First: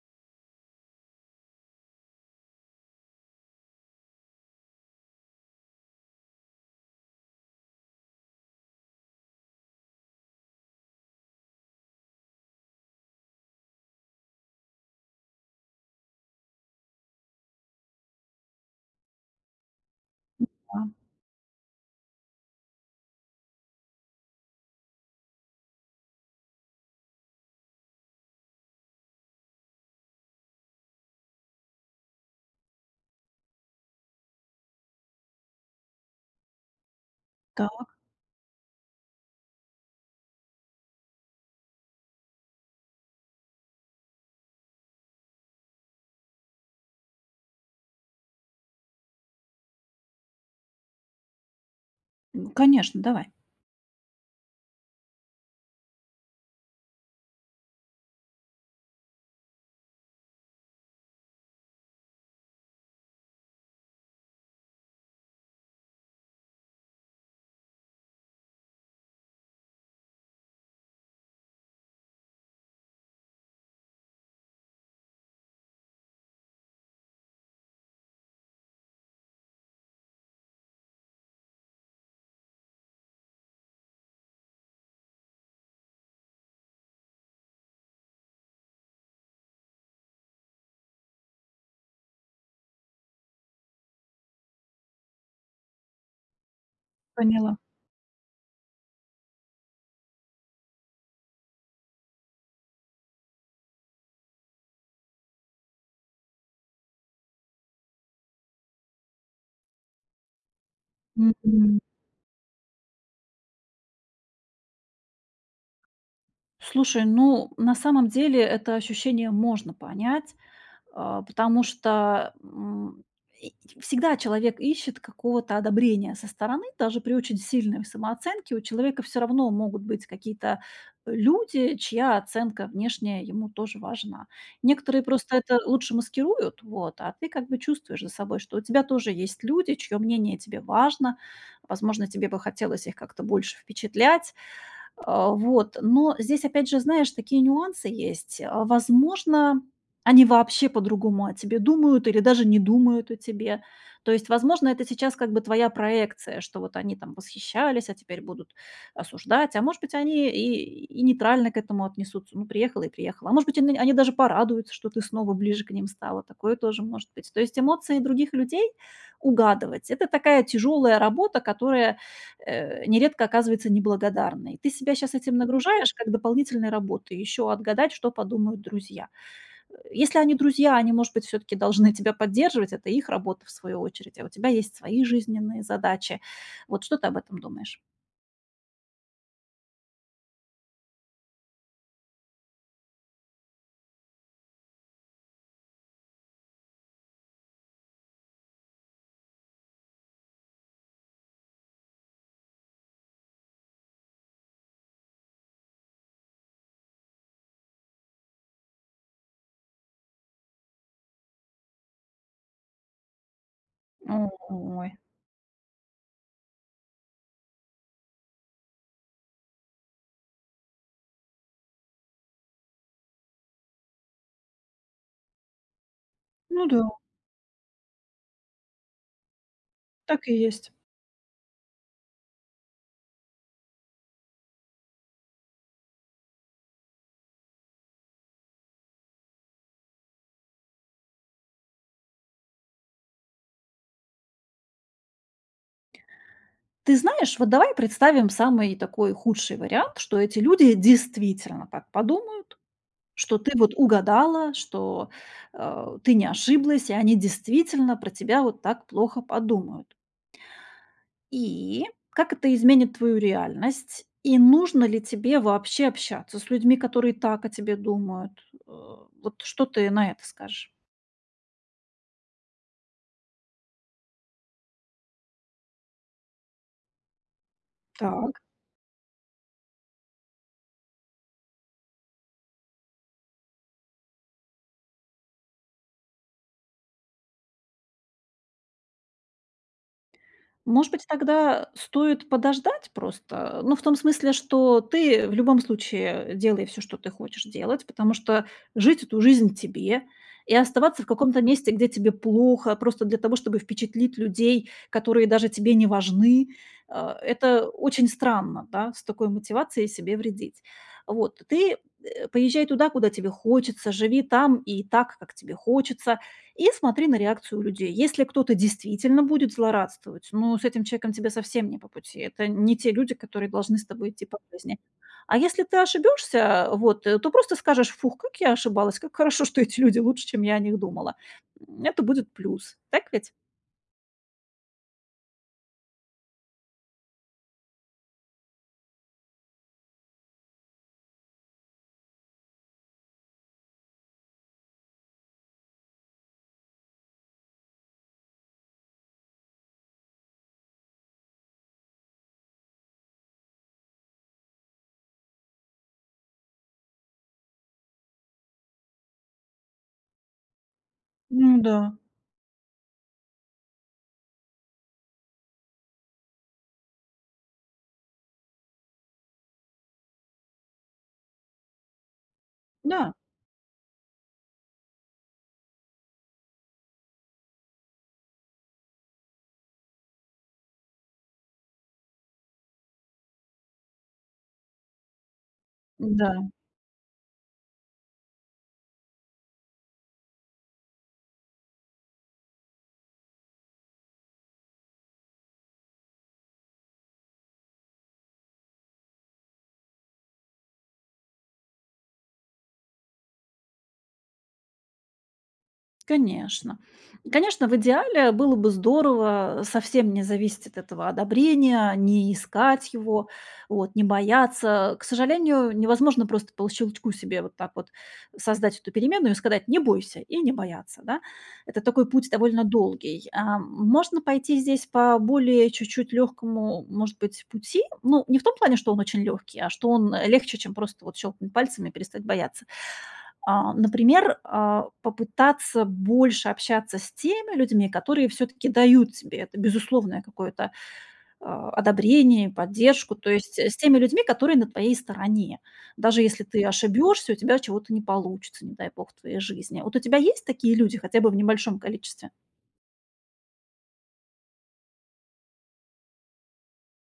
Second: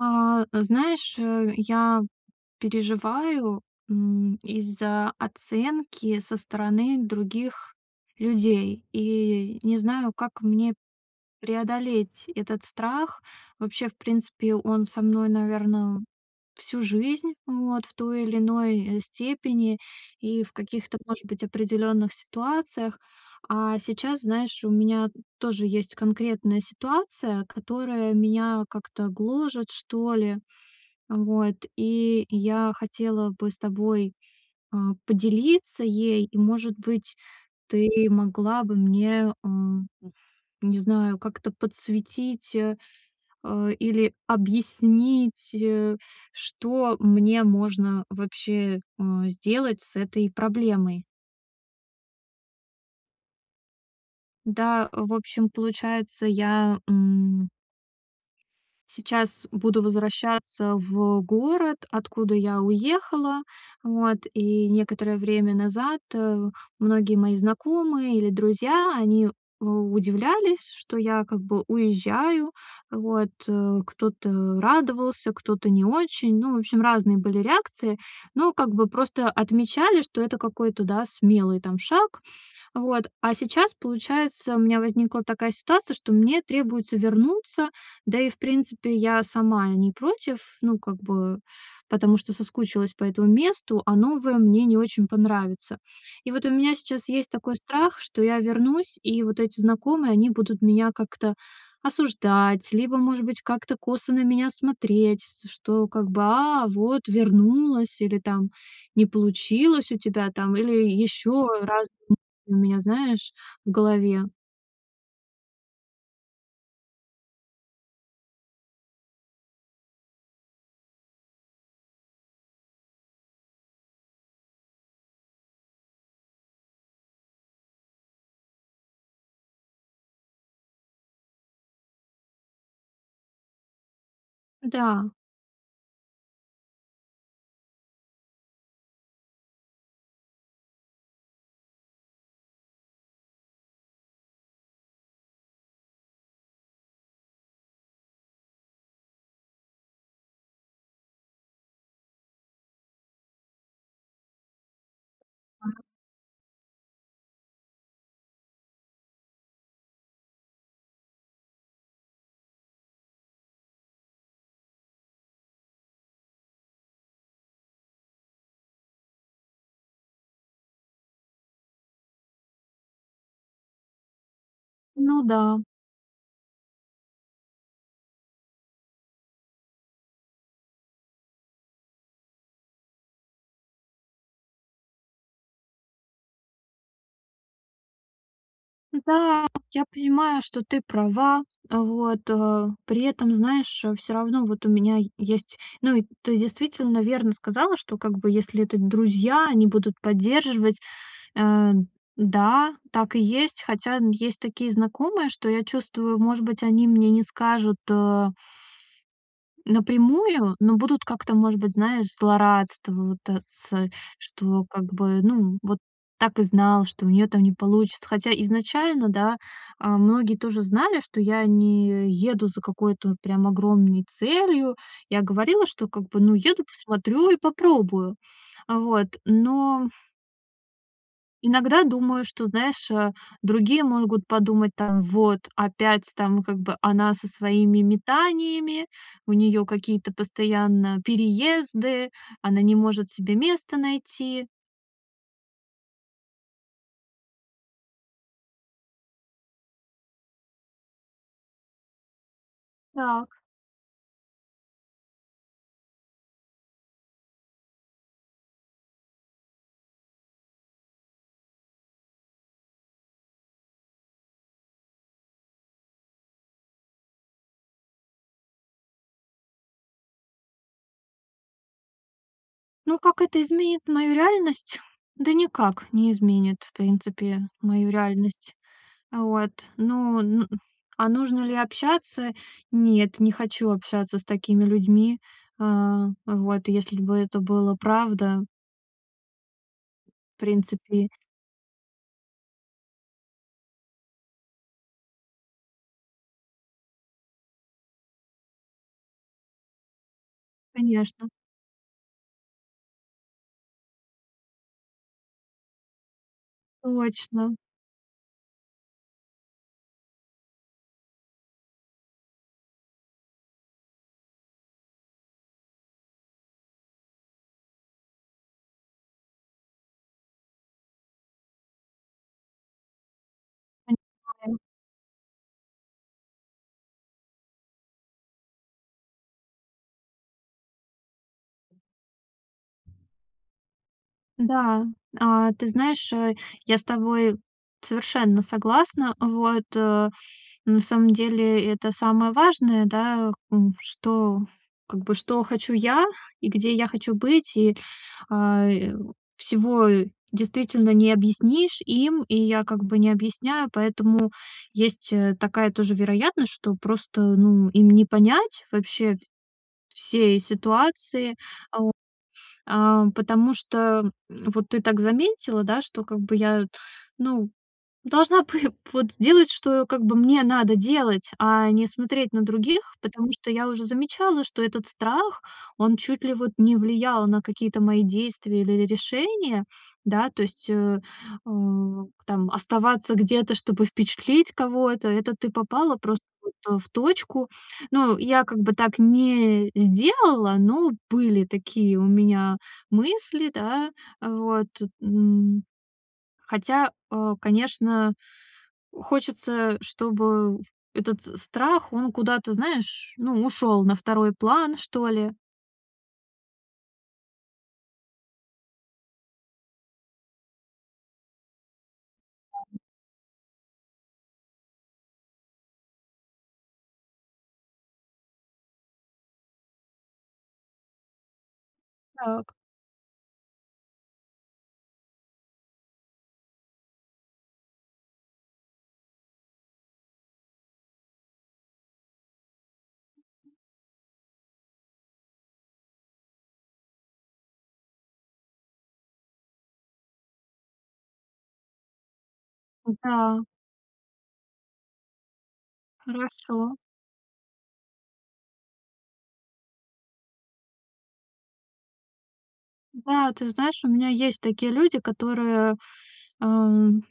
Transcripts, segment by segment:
А знаешь, э, я переживаю, м, из-за оценки со стороны других людей. И не знаю, как мне преодолеть этот страх. Вообще, в принципе, он со мной, наверно, всю жизнь, вот, в той или иной, э, степени, и М. в Да. каких-то, может быть, определённых ситуациях. А сейчас, знаешь, у меня тоже есть конкретная ситуация, которая меня как-то гложет, что ли. Вот, и я хотела бы с тобой, а, поделиться ей. И может быть, Так. ты могла бы мне, эм, уф не знаю, как-то подсветить, э, а, или объяснить, э, что мне можно вообще, э, сделать с этой проблемой. Ну конечно, давай. Да, э, в общем получается я, м сейчас буду возвращаться в город, откуда я уехала. Вот, и некоторое время назад, э, многие мои знакомые или друзья, они, у удивлялись, что я как бы уезжаю. Вот, э, кто-то радовался, кто-то не очень. Ну, в общем, разные были реакции, но как бы просто отмечали, что это какой-то, да, смелый там шаг. Вот, а сейчас, получается, у меня возникла такая ситуация, что мне требуется вернуться. Да и в принципе я сама не против. Ну, как бы потому что соскучилась по этому месту, а новое мне не очень понравится. И вот у меня сейчас есть такой Поняла. страх, что я вернусь, и вот эти знакомые, они будут меня как-то осуждать, либо может быть как-то косо на меня смотреть, с что как бы "а, вот вернулась" или там "не получилось у тебя там" или ещё разные Мгм. мысли у меня знаешь в голове. Слушай, ну, на самом деле, это ощущение можно понять, а, потому что, м, и всегда человек ищет какого-то одобрения со стороны. Даже при очень сильной самооценке у человека всё равно могут быть какие-то, э, люди, чья оценка внешняя ему тоже важна. Некоторые Да. просто это лучше маскируют, вот, а ты как бы чувствуешь за собой, что у тебя тоже есть люди, чьё мнение тебе важно. Возможно, тебе бы хотелось их как-то больше впечатлять. А, вот. Но здесь, опять же, знаешь, такие нюансы есть, а. Возможно, они вообще по-другому о тебе думают или даже не думают о тебе. То есть, возможно, это сейчас как бы твоя Так. проекция, что вот они там восхищались, а теперь будут осуждать, а может быть, они и и нейтрально к этому отнесутся. Ну, приехала и приехала. А может быть они, они даже порадуются, что ты снова ближе к ним стала. Такое тоже может быть. То есть эмоции других людей угадывать это такая тяжёлая работа, которая, э, нередко оказывается неблагодарной. Ты себя щас Ну этим да. нагружаешь как дополнительной работой, еще отгадать, что подумают друзья. Э, если они друзья, они, может быть, всё-таки должны тебя поддерживать, это их работа, в свою очередь, а у тебя есть свои жизненные задачи. Вот что ты об этом думаешь? Да, я понимаю, что ты права. А, вот, э. При этом, знаешь, э, всё равно вот у меня есть. Ну и ты действительно верно сказала, что как бы если это друзья, они будут поддерживать, э. Да, так и есть. Хотя есть такие знакомые, что я чувствую, может быть, они мне не скажут, а напрямую, но будут как-то, может быть, знаешь, злорадство вот, э, цэ что как Ой! бы, ну, "вот так и знал", что у неё там не получится. Хотя изначально, да, а, многие тоже знали, что я не еду за какой-то вот прям огромной целью. Я говорила, что как бы, "ну, еду Ну да. посмотрю и попробую". А, вот, но Так и есть. иногда думаю, что, знаешь, а, другие могут подумать, там: "Вот опять там как бы она со своими метаниями, у неё какие-то постоянно переезды, она не может себе место найти". Ты знаешь, вот давай представим самый такой худший вариант, что эти люди действительно так подумают, что Так. ты вот угадала, что, а, ты не ошиблась и они действительно про тебя вот так плохо подумают. И, как это изменит твою реальность? И нужно ли тебе вообще общаться с людьми, которые так о тебе думают? А, вот что ты на это скажешь? Ну как это изменит мою реальность? Да никак не изменит, в принципе, мою Так. реальность. А вот. Ну н А нужно ли общаться? Нет, не хочу общаться с такими людьми. А. Вот, если бы это было правда В Может быть, принципе. тогда, э, стоит подождать просто? Ну, в том смысле, что ты, в любом случае, делай всё, что ты хочешь делать, потому что жить эту жизнь тебе, и оставаться в Конечно. каком-то месте, где тебе плохо, просто для того, чтобы впечатлить людей, которые даже тебе не важны, э, Точно. это очень странно, да, с такой мотивацией себе вредить. Вот, ты, э, поезжай туда, куда тебе хочется, живи там и так, как тебе хочется, и смотри на реакцию людей. Если кто-то действительно будет злорадствовать, ну, с этим человеком тебе совсем не по пути. Это не те люди, которые должны с тобой идти по Понимаю. жизни. А если ты ошибёшься, вот, э, то просто скажешь: "Фух, как я ошибалась, как хорошо, что эти люди лучше, чем я о них думала". М, это будет плюс, так ведь? Да, а, ты знаешь, э, я с тобой совершенно согласна. Вот, э, на самом деле, это самое важное, да, к у что, как бы что хочу я и где я хочу быть. И, а, э, всего действительно не объяснишь им, и я как бы не объясняю. Поэтому есть, э, такая тоже вероятность, что просто, ну, им не понять вообще в всей ситуации, Ну а, о да. Ам, потому что, м, вот ты так заметила, да, что как бы я, ну, должна пы вот сделать, что как бы мне надо делать, а не смотреть на других. Да. Потому что я уже замечала, что этот страх, он чуть ли вот не влиял на какие-то мои действия или ри решения. Да, то есть, э, у там оставаться где-то, чтобы впечатлить кого-то- это ты попала просто, М-да. вот, э, в точку. Ну, я как бы так не сделала, но были такие у меня мысли, да. Э, вот, м. Хотя, э, конечно, хочется, чтобы этот страх, он куда-то, знаешь, ну, ушёл на второй план, что ли. Конечно. Конечно, в идеале было бы здорово совсем не зависеть от этого одобрения, не искать его, вот не бояться. К сожалению, невозможно просто по щелчку себе вот так вот создать эту переменную и сказать: "Не бойся", и не бояться, да. Это такой путь Так. довольно долгий. Эм, можно пойти здесь по более чуть-чуть легкому, может быть, пути. Ну, не в том плане, что он очень легкий, а что он, э, легче, чем просто вот щелкнуть пальцами и перестать бояться. А, например, а, попытаться больше общаться с теми людьми, которые все-таки дают тебе это, безусловное какое-то, э, одобрение и поддержку, то М-да. есть, э, с теми людьми, которые на твоей стороне. Даже если ты Хорошо. ошибешься, и у тебя чего-то не получится, не дай бог, в твоей жизни. Вот у тебя есть такие люди хотя бы в небольшом количестве? Да, ты знаешь, у меня есть такие люди, которые, эм,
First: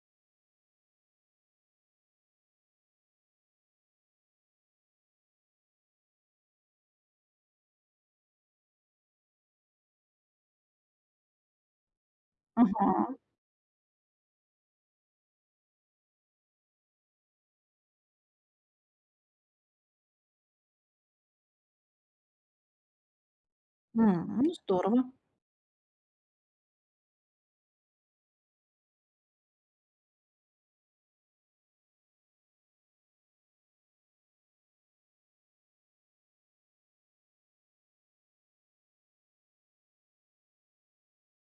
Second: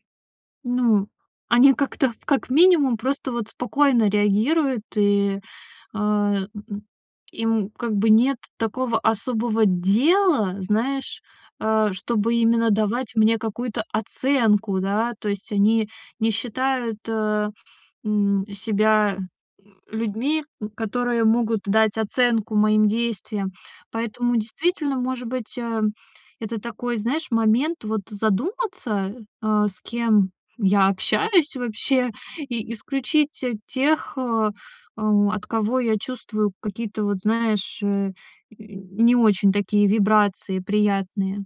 ну, они как-то, как минимум просто вот спокойно реагируют, и, э, м, м, им как бы нет такого особого дела, знаешь, э, чтобы именно давать Ага. мне какую-то оценку, да. То есть они не считают, э, м, себя, м, людьми, м, которые могут дать оценку моим действиям. Поэтому, Хм. Ну, действительно, здорово. может быть, эм, это такой, знаешь, момент вот задуматься, а, с кем я общаюсь вообще, и исключить, э, тех, э, о от кого я чувствую какие-то, вот знаешь, э, y не очень такие вибрации приятные.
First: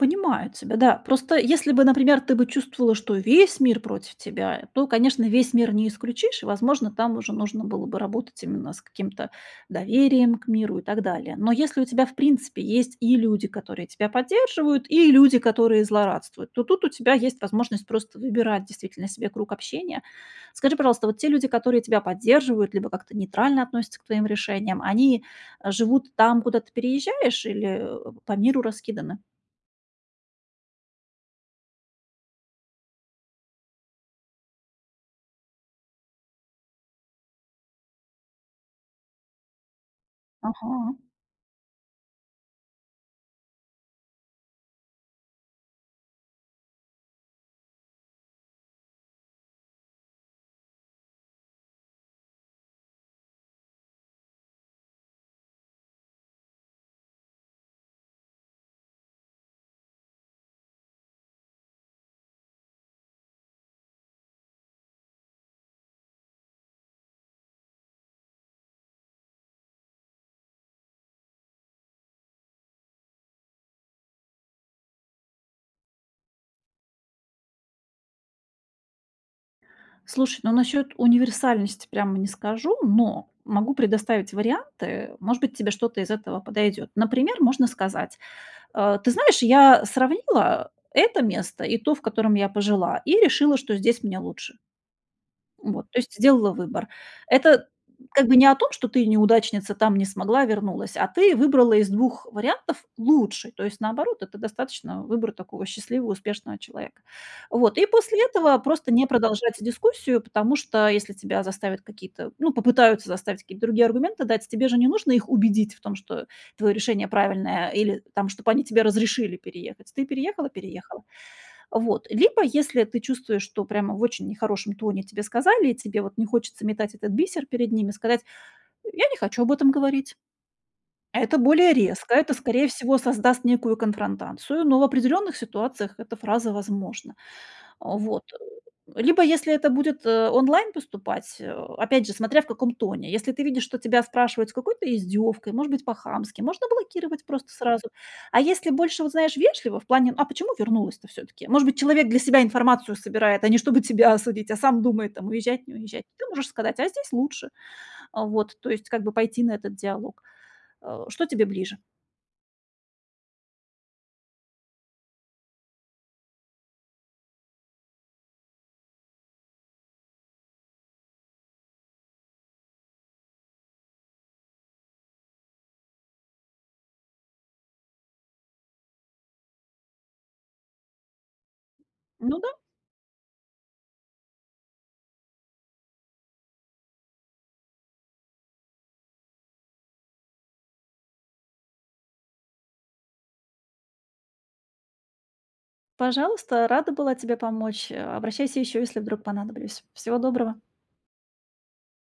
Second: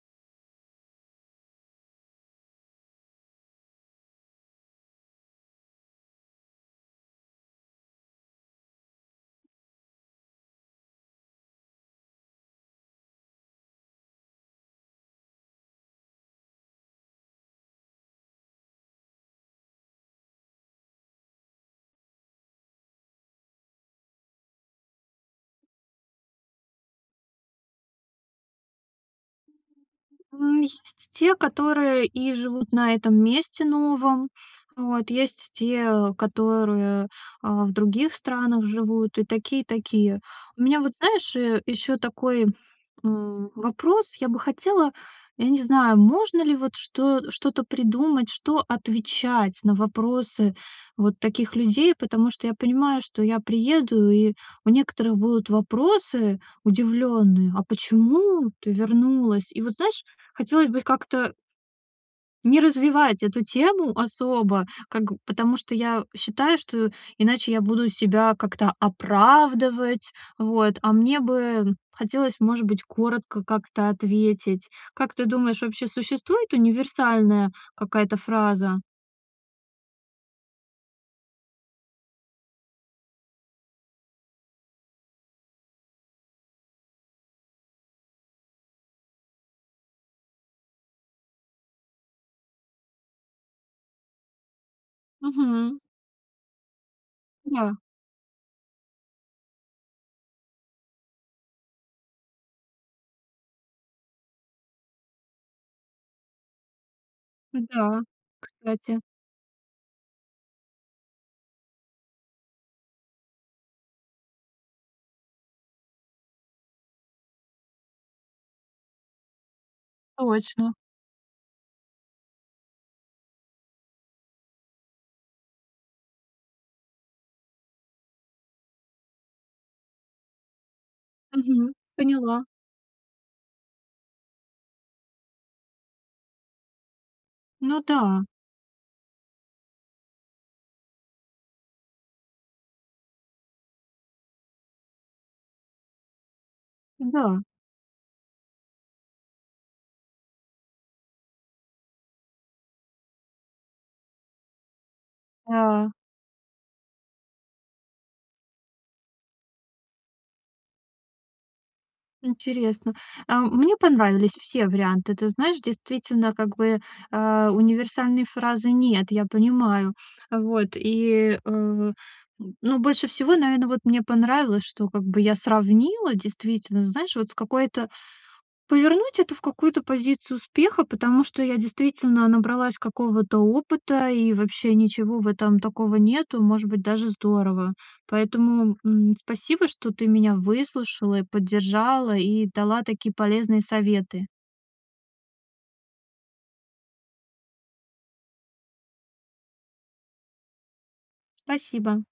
Понимаю тебя, да. Просто если бы, например, ты бы чувствовала, что весь мир против тебя, то, конечно, весь мир не исключишь, и, возможно, там уже нужно было бы работать именно с каким-то доверием к миру и так далее. Но если у тебя в принципе есть и люди, которые тебя поддерживают, и люди, которые злорадствуют, то тут у тебя есть возможность просто выбирать действительно себе круг общения. Скажи, пожалуйста, вот те люди, которые тебя поддерживают либо как-то нейтрально относятся к твоим решениям, они, э, живут там, куда ты переезжаешь, или, э, по миру раскиданы? М, есть те, которые и живут на этом месте новом. Вот, есть те, которые, а, в других странах живут, и такие, и такие. У меня вот, Ага. знаешь, э, ещё такой, м, вопрос. Я бы хотела, я не знаю, можно ли вот что что-то придумать, что отвечать на вопросы вот таких людей, потому что я понимаю, что я приеду, и у некоторых будут вопросы удивлённые: "А почему ты вернулась?" И вот, знаешь, хотелось бы их как-то не развивать эту тему особо, как, г потому что я считаю, что иначе я буду себя как-то оправдывать. Вот, а мне бы хотелось, может быть, коротко как-то ответить. Как ты думаешь, вообще существует универсальная какая-то фраза? Слушай, ну, насчёт универсальности прямо не скажу, но могу предоставить варианты. Может быть, тебе что-то из этого подойдёт. Например, можно сказать: э, ты знаешь, я сравнила это место и то, в котором я пожила, и решила, что здесь мне лучше. Мгм. Вот, то есть сделала выбор. Это Да. как бы не о том, что ты, и неудачница, там не смогла, вернулась, а ты выбрала из 2 вариантов лучший. То есть, наоборот, это достаточно выбор такого счастливого, успешного человека. Вот, и Да, после этого просто кстати. не продолжать дискуссию, потому что если тебя заставят какие-то, ну, попытаются заставить какие-то другие аргументы дать, тебе же не нужно их убедить в том, что твоё решение правильное, или там чтоб они тебе разрешили переехать. Ты переехала Точно. переехала. Вот, либо если ты чувствуешь, что прямо в очень нехорошем тоне тебе сказали, и тебе, вот, не хочется метать этот бисер перед ними, сказать: "Я не хочу об этом говорить". Это более Мгм, резко, это, поняла. скорее всего, создаст некую конфронтацию, но в определённых ситуациях эта фраза возможна. Ну Вот. да. Либо если это будет, э, онлайн поступать, э, опять же, смотря в каком тоне. Если ты видишь, что тебя спрашивают с какой-то издёвкой, может быть, по-хамски, можно блокировать Да. просто сразу. А если больше, вот, знаешь, вежливо, в плане: "А почему вернулась-то всё-таки?" Может быть, человек для себя информацию собирает, а не чтобы тебя осудить, а сам думает, там, уезжать, не Да. уезжать, ты можешь сказать: "А здесь лучше". А, вот, то есть как бы пойти на этот диалог. Э, что тебе ближе? Интересно. А, мне понравились все варианты. Ты знаешь, действительно, как бы, э, универсальной фразы нет, я понимаю. Э, вот, и, э, м, ну, больше всего, наверно, вот мне понравилось, что как бы я сравнила действительно, знаешь, вот с какой-то Повернуть это в какую-то позицию успеха, потому что я действительно Ну да. набралась какого-то опыта, и вообще ничего в этом такого нету, и, может быть, даже здорово. Поэтому, м, спасибо, что ты меня выслушала, и поддержала, и дала такие полезные советы. Пожалуйста, рада была тебе помочь, э, обращайся ещё, если вдруг понадоблюсь. Всего доброго. Спасибо.